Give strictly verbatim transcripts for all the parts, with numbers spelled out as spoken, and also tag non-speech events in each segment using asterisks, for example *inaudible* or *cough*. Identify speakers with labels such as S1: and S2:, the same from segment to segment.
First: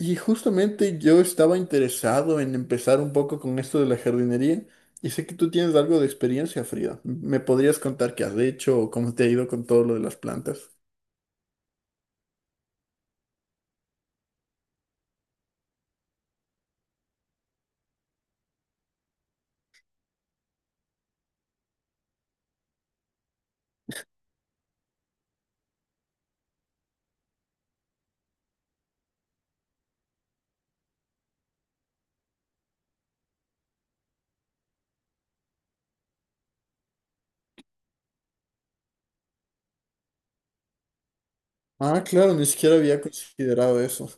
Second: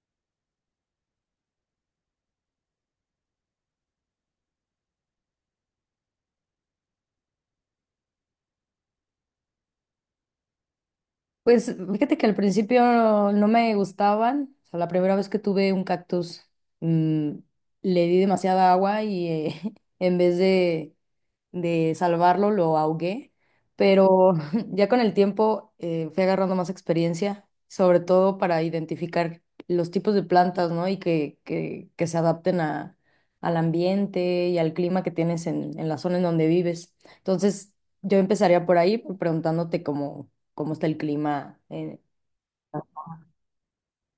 S1: Y justamente yo estaba interesado en empezar un poco con esto de la jardinería y sé que tú tienes algo de experiencia, Frida. ¿Me podrías contar qué has hecho o cómo te ha ido con todo lo de las plantas?
S2: Pues fíjate que al principio no me gustaban. O sea, la primera vez que tuve un cactus, mm, le di demasiada agua y eh, *laughs* en vez de, de salvarlo, lo ahogué, pero *laughs* ya con el tiempo eh, fui agarrando más experiencia, sobre todo para identificar los tipos de plantas, ¿no? Y que, que, que se adapten a, al ambiente y al clima que tienes en, en la zona en donde vives. Entonces, yo empezaría por ahí, preguntándote cómo, cómo está el clima. eh,
S1: Ah, claro, ni siquiera había considerado eso.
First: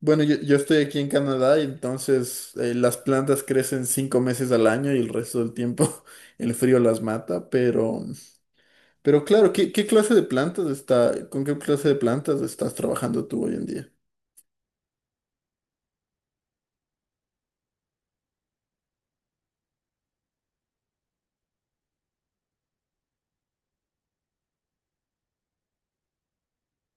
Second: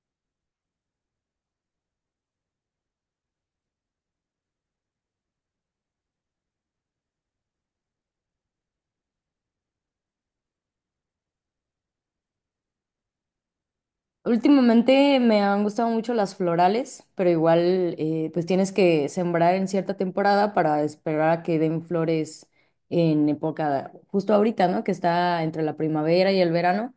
S1: Bueno, yo, yo estoy aquí en Canadá y entonces eh, las plantas crecen cinco meses al año y el resto del tiempo *laughs* el frío las mata, pero, pero claro, ¿qué, qué clase de plantas está, con qué clase de plantas estás trabajando tú hoy en día?
S2: Últimamente me han gustado mucho las florales, pero igual eh, pues tienes que sembrar en cierta temporada para esperar a que den flores en época, justo ahorita, ¿no? Que está entre la primavera y el verano.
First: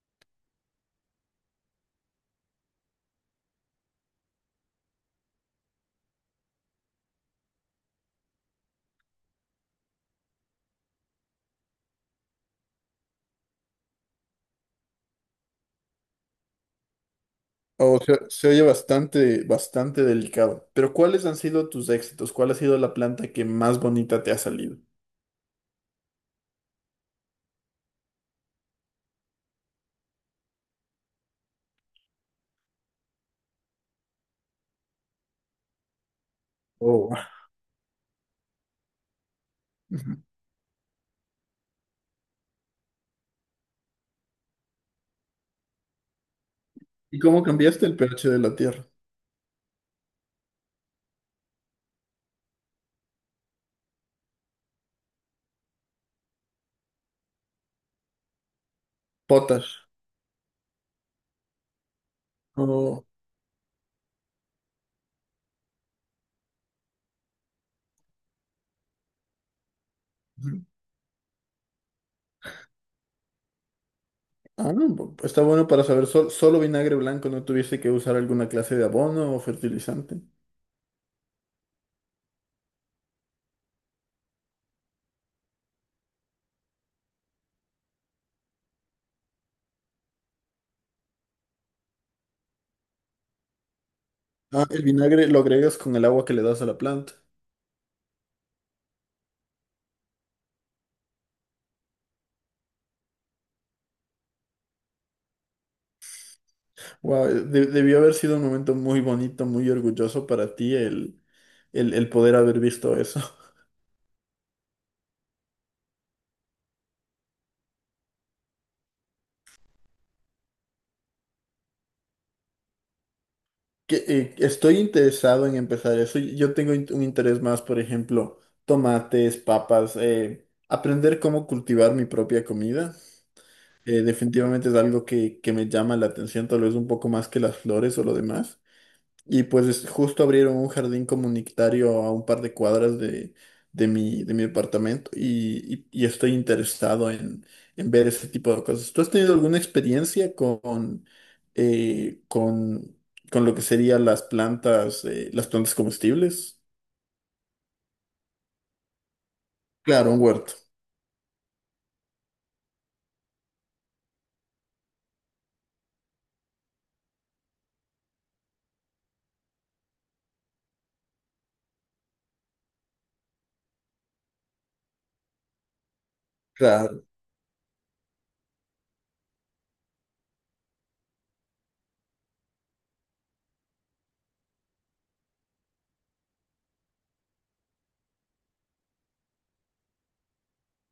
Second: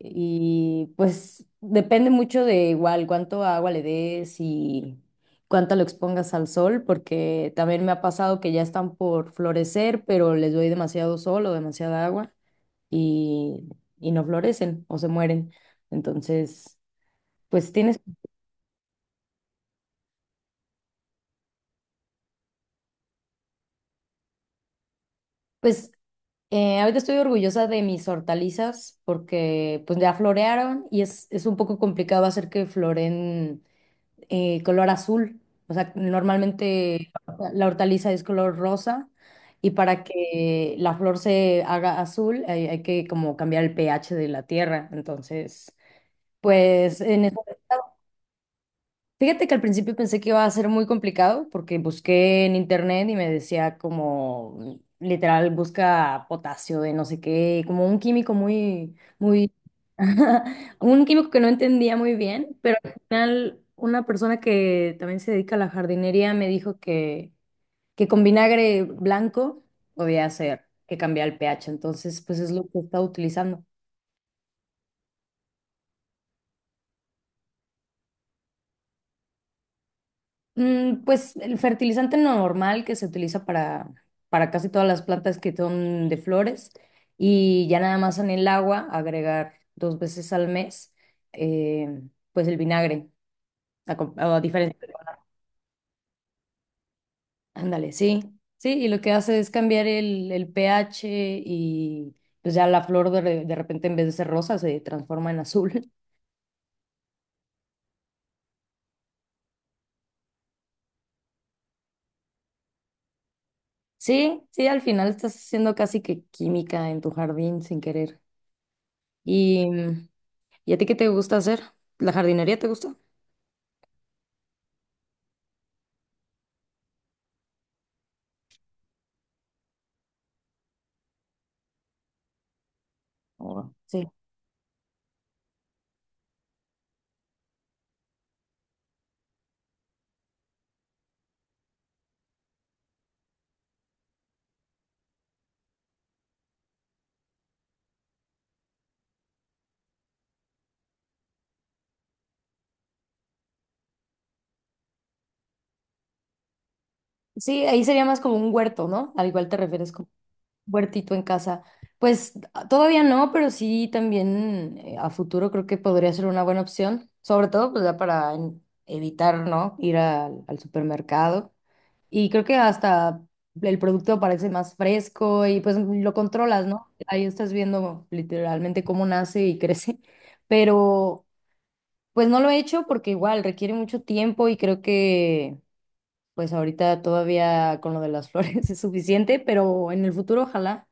S2: Y pues depende mucho de igual cuánto agua le des y cuánto lo expongas al sol, porque también me ha pasado que ya están por florecer, pero les doy demasiado sol o demasiada agua y, y no florecen o se mueren. Entonces. Pues
S1: O
S2: tienes,
S1: sea, se oye bastante, bastante delicado. Pero ¿cuáles han sido tus éxitos? ¿Cuál ha sido la planta que más bonita te ha salido?
S2: pues eh, ahorita estoy orgullosa de mis hortalizas porque pues ya florearon y es, es un poco complicado hacer que floreen eh, color azul. O sea,
S1: Oh.
S2: normalmente la hortaliza es color rosa y para
S1: Ujú.
S2: que la flor se haga azul hay, hay que como cambiar el pH de la tierra. Entonces, pues
S1: ¿Y
S2: en
S1: cómo cambiaste el pH de la tierra?
S2: fíjate que al principio pensé que iba a ser muy complicado porque busqué en internet y me decía como literal busca potasio de no sé qué, como un químico muy, muy,
S1: Potash.
S2: *laughs* un químico que no entendía muy bien, pero al
S1: Oh.
S2: final una persona que también se dedica a la jardinería me dijo que, que con vinagre blanco podía
S1: Ujú.
S2: hacer que cambiara el pH, entonces pues es lo que estaba utilizando.
S1: Ah, no, bu- está bueno para saber. Sol- solo vinagre blanco, no tuviste que usar alguna clase de abono o fertilizante.
S2: Mm, pues el fertilizante normal que se utiliza para, para casi todas las plantas que son de flores y ya nada más en el agua agregar dos veces al mes, eh, pues el vinagre a, com- a
S1: Ah,
S2: diferencia.
S1: el vinagre lo agregas con el agua que le das a la planta.
S2: Ándale, sí, sí, y lo que hace es cambiar el, el pH y pues ya la flor de, re- de repente en vez de ser rosa se transforma en azul. *laughs*
S1: Wow, debió haber sido un momento muy bonito, muy orgulloso para ti el, el, el poder haber visto eso.
S2: Sí, sí, al final estás haciendo casi que química en tu jardín sin querer. y mm, ¿Y a ti qué te gusta hacer? ¿La jardinería te gusta?
S1: que, eh, estoy interesado en empezar eso. Yo tengo in- un interés más, por ejemplo, tomates, papas, eh, aprender cómo cultivar mi propia comida.
S2: Ahora,
S1: Eh,
S2: sí.
S1: definitivamente es algo que, que me llama la atención, tal vez un poco más que las flores o lo demás. Y pues es- justo abrieron un jardín comunitario a un par de cuadras de, de mi, de mi departamento y, y- y estoy interesado en, en ver ese tipo de cosas. ¿Tú has tenido alguna experiencia con, eh, con, con lo que serían las plantas, eh, las plantas comestibles?
S2: Sí, ahí sería más como un huerto, ¿no? Al igual te refieres como
S1: Claro, un huerto.
S2: un huertito en casa. Pues a- todavía no, pero sí también eh, a futuro creo que podría ser una buena opción, sobre todo pues ya para en- evitar, ¿no? Ir al al supermercado. Y creo que hasta el producto parece más fresco y pues lo controlas, ¿no? Ahí estás viendo literalmente cómo nace y *laughs* crece, pero pues no lo he hecho porque igual requiere mucho tiempo y creo que pues ahorita todavía con lo de las flores *laughs* es suficiente, pero en el futuro ojalá,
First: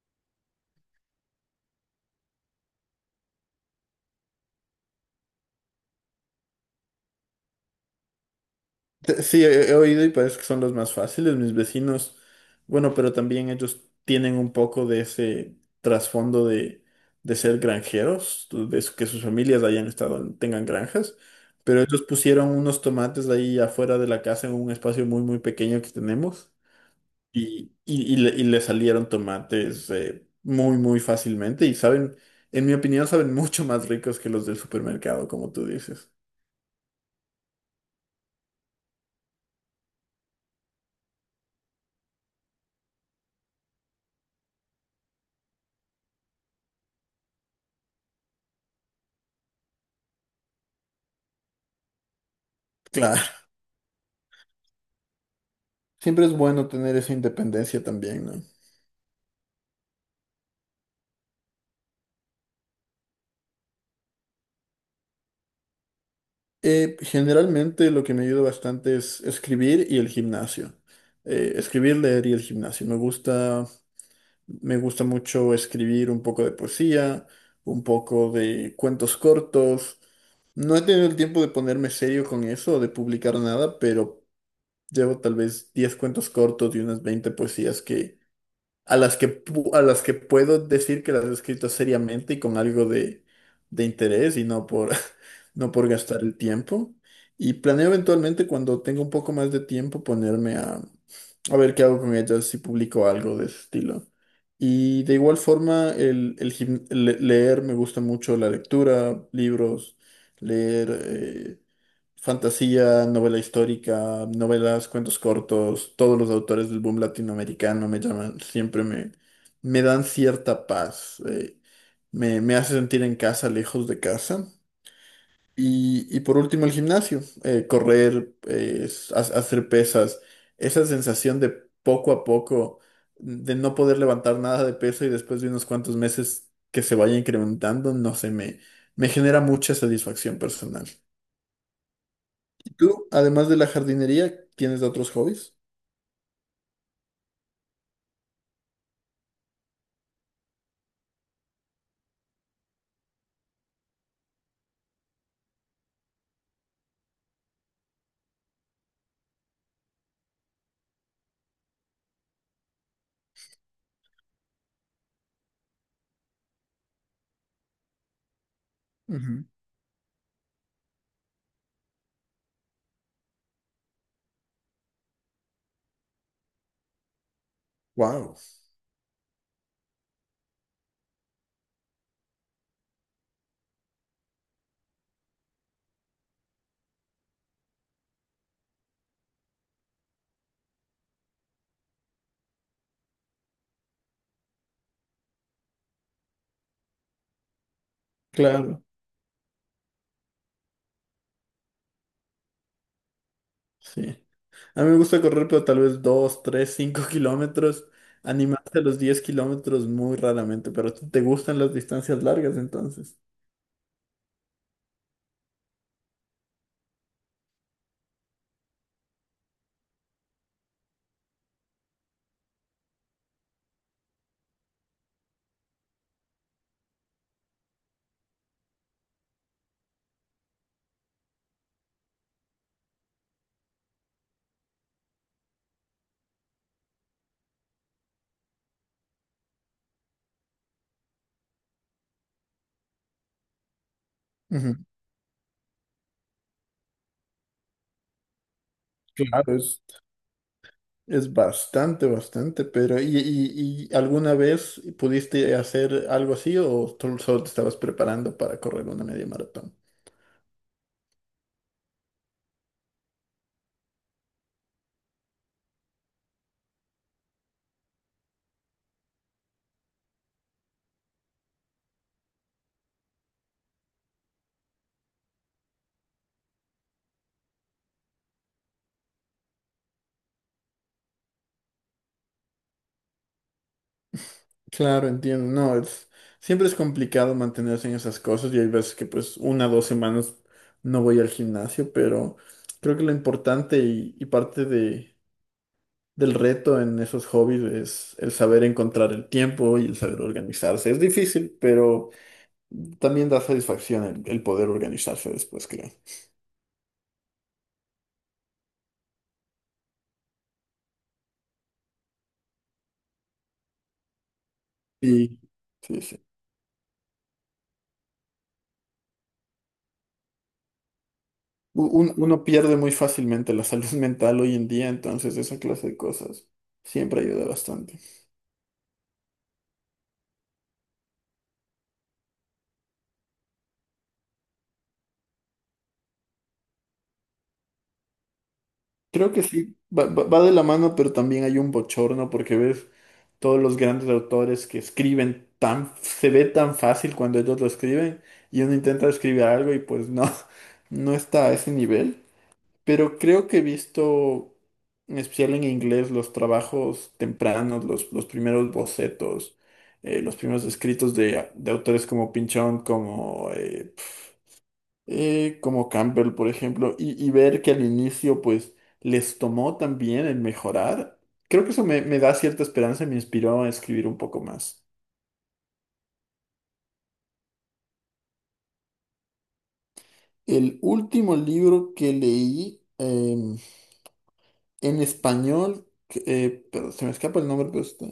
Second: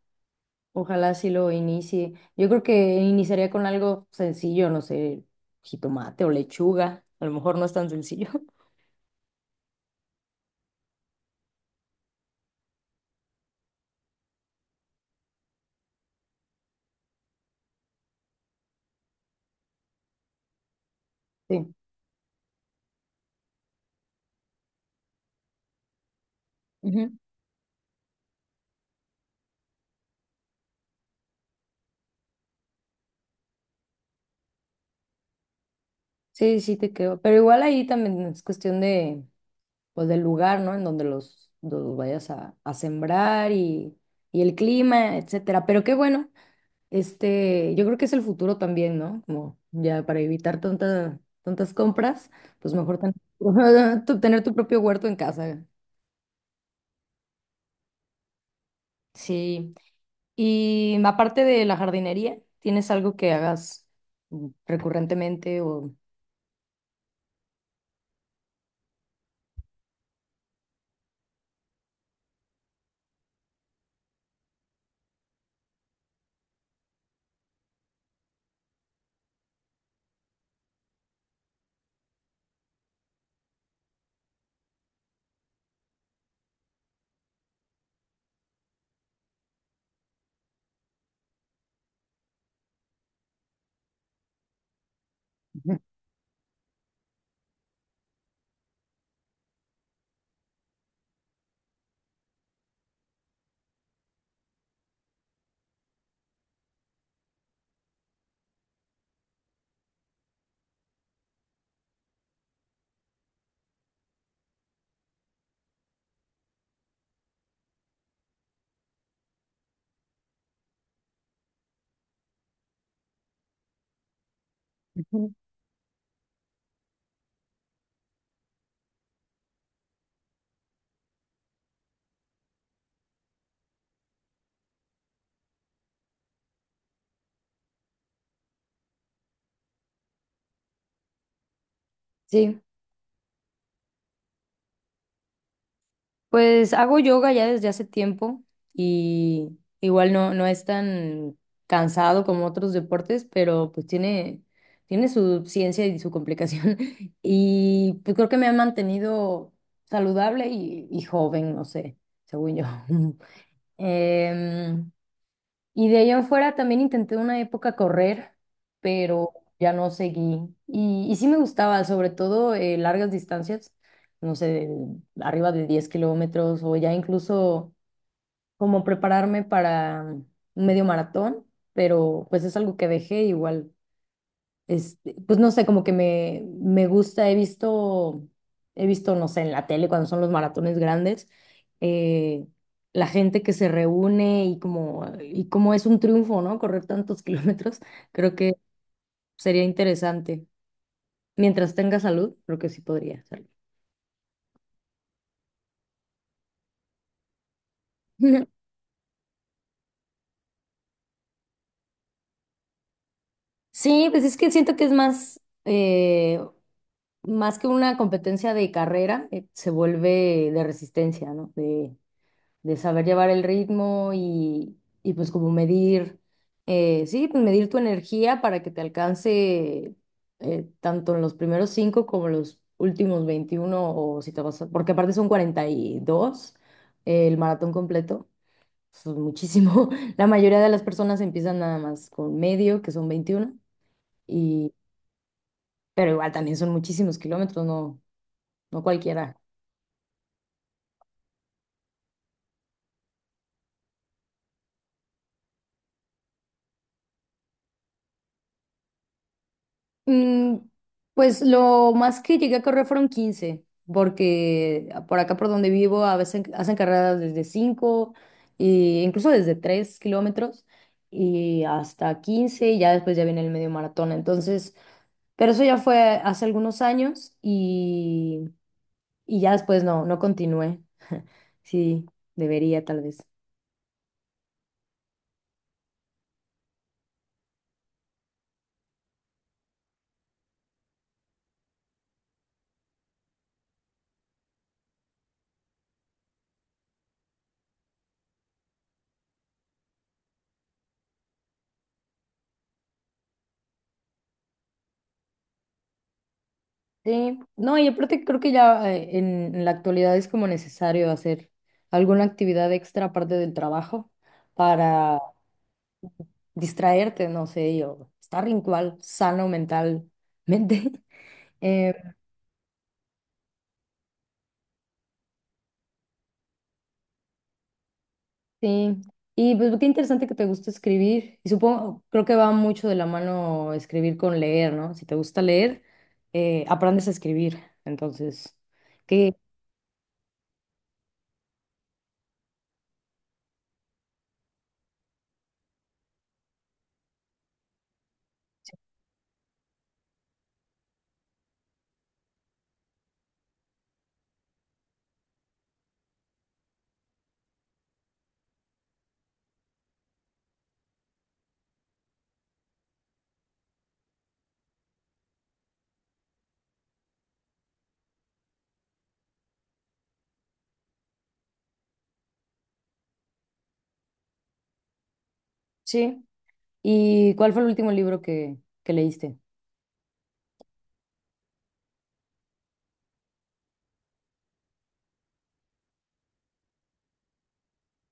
S2: ojalá sí lo inicie. Yo creo que iniciaría con algo sencillo, no sé, jitomate o lechuga, a lo mejor no es tan sencillo. *laughs*
S1: Te- Sí, he, he oído y parece que son los más fáciles, mis vecinos. Bueno, pero también ellos tienen un poco de ese trasfondo de, de ser granjeros, de su- que sus familias hayan estado, tengan granjas.
S2: Sí.
S1: Pero ellos pusieron unos tomates ahí afuera de la casa en un espacio muy, muy pequeño que tenemos.
S2: Ujú.
S1: Y, y, y le, y le salieron tomates eh, muy, muy fácilmente. Y saben, en mi opinión, saben *laughs* mucho más ricos que los del supermercado, como tú dices.
S2: Sí, sí te creo, pero igual ahí también es cuestión de pues del lugar, ¿no? En donde los, los vayas a, a sembrar y, y el clima, etcétera. Pero qué bueno. Este, yo creo que es el futuro también, ¿no? Como ya para evitar tanta, tantas compras, pues mejor ten-
S1: Claro.
S2: *laughs* tu- tener tu propio huerto en casa.
S1: Siempre es bueno tener esa independencia también, ¿no?
S2: Sí. Y aparte de la jardinería, ¿tienes algo que hagas mm, recurrentemente o...?
S1: Eh, generalmente lo que me ayuda bastante es escribir y el gimnasio. Eh, escribir, leer y el gimnasio. Me gusta, me gusta mucho escribir un poco de poesía, un poco de cuentos cortos. No he tenido el tiempo de ponerme serio con eso de publicar nada, pero llevo tal vez diez cuentos cortos y unas veinte poesías que a las que, pu- a las que puedo decir que las he escrito seriamente y con algo de, de interés y no por, *laughs* no por
S2: *laughs*
S1: gastar el tiempo. Y planeo eventualmente cuando tenga un poco más de tiempo ponerme a, a ver qué hago con ellas, si publico algo de ese estilo. Y de igual forma, el, el gim- le- leer, me gusta mucho la lectura, libros, leer. eh, Fantasía, novela histórica, novelas, cuentos cortos, todos los autores del boom latinoamericano me llaman, siempre me, me dan cierta paz, eh, me, me hace sentir en casa, lejos de casa. Y, y por último el gimnasio, eh, correr, eh, s- ha- hacer pesas, esa sensación de poco a poco, de no poder levantar nada de peso y después de unos cuantos meses que se vaya incrementando, no sé, me, me genera mucha satisfacción personal.
S2: Sí.
S1: ¿Tú, además de la jardinería, tienes otros hobbies?
S2: Pues hago yoga ya desde hace tiempo y igual no, no es tan cansado como otros deportes, pero pues tiene, tiene su ciencia y su complicación. *laughs* Y pues creo que me ha mantenido saludable y, y joven, no sé, según yo. *laughs* Em, y de allá afuera también intenté una época correr, pero
S1: Ujú.
S2: ya no seguí. Y, y sí me gustaba, sobre todo eh, largas distancias, no sé, de- arriba de diez kilómetros o ya incluso
S1: Wow.
S2: como prepararme para un medio maratón, pero pues es algo que dejé igual este, pues no sé, como que me, me gusta, he visto, he visto, no sé, en la tele cuando son los maratones grandes, eh, la gente que se reúne y como, y como es un triunfo, ¿no? Correr tantos *laughs* kilómetros, creo que
S1: Claro.
S2: sería interesante. Mientras tenga salud, creo que sí podría hacerlo.
S1: Sí. A mí me gusta correr, pero tal vez dos, tres, cinco *laughs* kilómetros.
S2: *laughs*
S1: Animarse a los diez kilómetros muy raramente, pero te te gustan las distancias largas entonces.
S2: Sí, pues es que siento que es más, eh, más que una competencia de carrera, eh, se vuelve de resistencia, ¿no? De, de saber llevar el ritmo y, y pues como medir, eh, sí, pues medir tu energía para que te alcance eh, tanto en los primeros cinco como en los últimos veintiuno, o si te vas a- porque aparte son cuarenta y dos, eh, el maratón completo, son muchísimo. *laughs* La mayoría de las personas empiezan nada más con medio, que son veintiuno y,
S1: Ujú.
S2: pero igual también son muchísimos kilómetros, no, no cualquiera.
S1: Claro. es- Es bastante, bastante, pero ¿y, y- y alguna vez pudiste hacer algo así o tú solo te estabas preparando para correr una media maratón?
S2: Mm, pues lo más que llegué a correr fueron quince porque por acá por donde vivo a veces hacen carreras desde cinco e incluso desde tres kilómetros y hasta quince y ya después ya viene el medio maratón. Entonces, pero eso ya fue hace algunos años y, y ya después no, no continué. *laughs* Sí, debería tal vez.
S1: Claro, entiendo. No, es, siempre es complicado mantenerse en esas cosas y hay veces que pues una o dos semanas no voy al gimnasio, pero creo que lo importante y, y parte de, del reto en esos hobbies es el saber encontrar el tiempo y el saber organizarse. Es difícil, pero también da satisfacción el, el poder organizarse después, creo.
S2: Sí, no, y aparte creo que ya eh, en, en la actualidad es como necesario hacer alguna actividad extra aparte del trabajo para
S1: Sí, sí, sí.
S2: distraerte, no sé, y, o estar igual sano mentalmente. *laughs*
S1: U-
S2: Eh,
S1: un- uno pierde muy fácilmente la salud *laughs* mental hoy en día, entonces esa clase de cosas siempre ayuda bastante.
S2: sí, y pues qué interesante que te gusta escribir. Y supongo, creo que va mucho de la mano escribir con leer, ¿no? Si te gusta leer, eh, aprendes a escribir. Entonces,
S1: Creo
S2: ¿qué?
S1: que sí, va, va- va de la mano, pero también hay un bochorno porque ves todos los grandes autores que escriben tan, se ve tan fácil cuando ellos lo escriben y
S2: Sí.
S1: uno intenta escribir algo y pues no, *laughs* no está a ese nivel. Pero creo que he visto, en especial en inglés, los trabajos tempranos, los, los primeros bocetos, eh, los primeros escritos de, de autores como Pinchón, como eh, eh, como Campbell, por ejemplo, y, y ver que al inicio, pues, les tomó también el mejorar, creo que eso me, me da cierta esperanza y me inspiró a escribir un poco más.
S2: Sí, ¿y cuál fue el último libro que, que leíste?
S1: El último libro que leí eh, en español, que, eh, pero se me escapa el nombre, pero está...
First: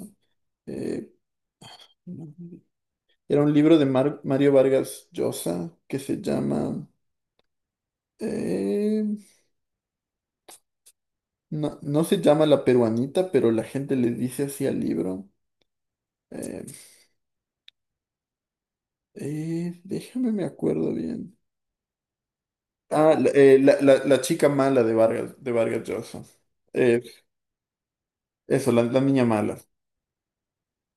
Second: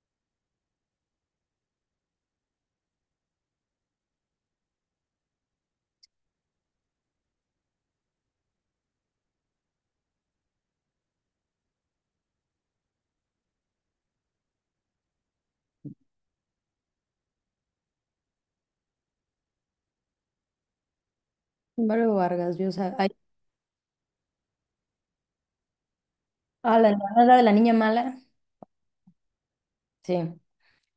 S1: eh, era un libro de Mar- Mario Vargas Llosa que se llama... eh, no, no se llama La Peruanita, pero la gente le dice así al libro. eh, Eh, déjame, me acuerdo bien.
S2: Álvaro Vargas Llosa. Ay,
S1: Ah, la, eh, la- la- la chica mala de Vargas, de Vargas Llosa.
S2: ah, la
S1: Eh,
S2: hermana, la de la niña mala.
S1: Eso, la, la niña mala.
S2: Sí,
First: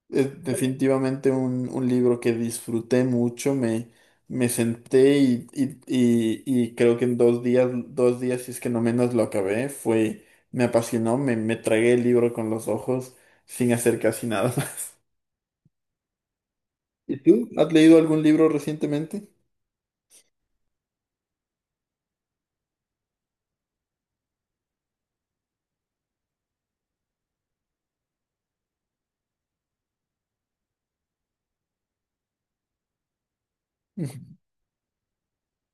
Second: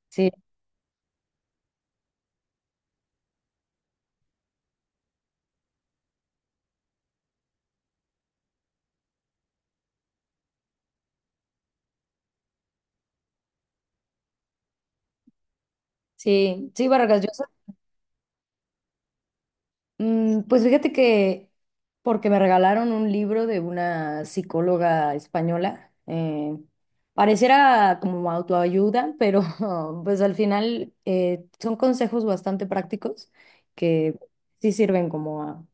S2: sí,
S1: Es definitivamente un, un libro que disfruté mucho. Me, me senté y, y- y- y creo que en dos días, dos días, si es que no menos lo acabé, fue, me apasionó, me, me tragué el libro con los ojos sin hacer casi nada. *laughs*
S2: sí, sí,
S1: ¿Y
S2: Vargas Llosa.
S1: tú? ¿Has leído algún libro recientemente?
S2: Mm, pues fíjate que porque me regalaron un libro de una psicóloga española, eh, pareciera como autoayuda, pero *laughs* pues al final eh, son consejos bastante prácticos que
S1: Ujú.
S2: sí sirven como a,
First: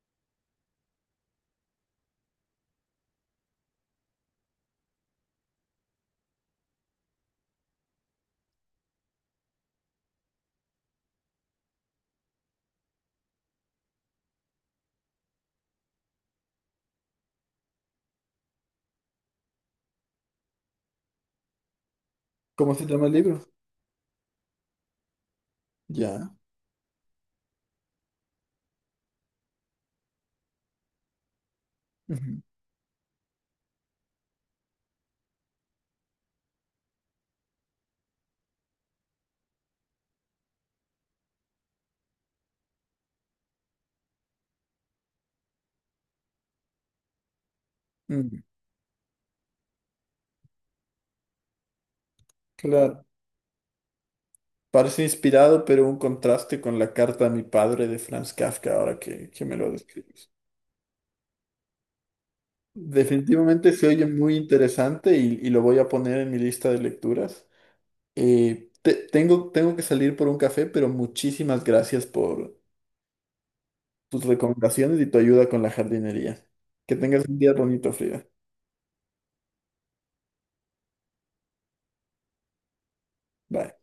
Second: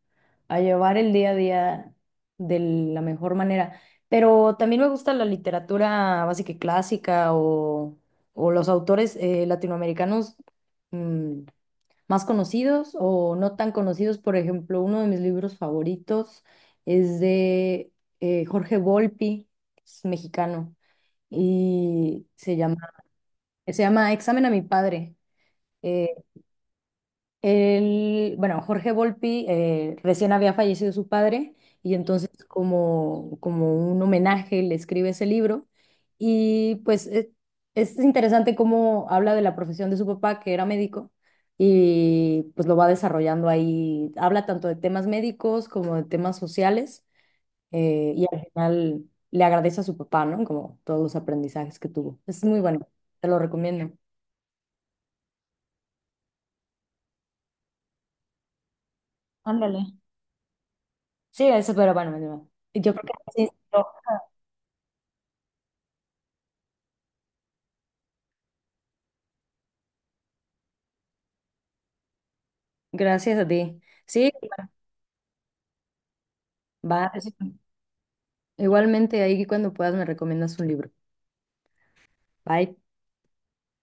S2: a llevar el día a día de la mejor manera. Pero también me gusta la literatura básica y clásica o, o los autores eh, latinoamericanos. mm, Más conocidos o no tan conocidos. Por ejemplo, uno de mis libros favoritos es de eh, Jorge Volpi, es mexicano, y se
S1: ¿Cómo
S2: llama,
S1: se llama el libro?
S2: se llama Examen a mi padre. eh,
S1: Ya.
S2: Él, bueno, Jorge Volpi, eh, recién había fallecido su padre y entonces
S1: Ujú.
S2: como, como un homenaje le escribe ese libro y pues e- es, interesante cómo habla de la profesión de su papá que era médico y pues lo va desarrollando ahí, habla tanto de temas médicos como de temas sociales, eh, y
S1: Mm.
S2: al final le agradece a su papá, ¿no? Como todos los aprendizajes que tuvo. Es muy bueno,
S1: Claro.
S2: te lo recomiendo.
S1: Parece inspirado, pero un contraste con la carta a mi padre de Franz Kafka, ahora que, que me lo
S2: Ándale.
S1: describes.
S2: Sí, eso, pero bueno, yo creo que sí.
S1: Definitivamente se oye muy interesante y, y lo voy a poner en mi lista de lecturas. Eh, te- tengo, tengo que salir por un café, pero muchísimas gracias por
S2: Gracias a ti.
S1: tus
S2: Sí,
S1: recomendaciones y tu ayuda con la jardinería. Que
S2: va.
S1: tengas un día bonito, Frida.
S2: Igualmente ahí cuando puedas me recomiendas un libro. Bye.
S1: Bye.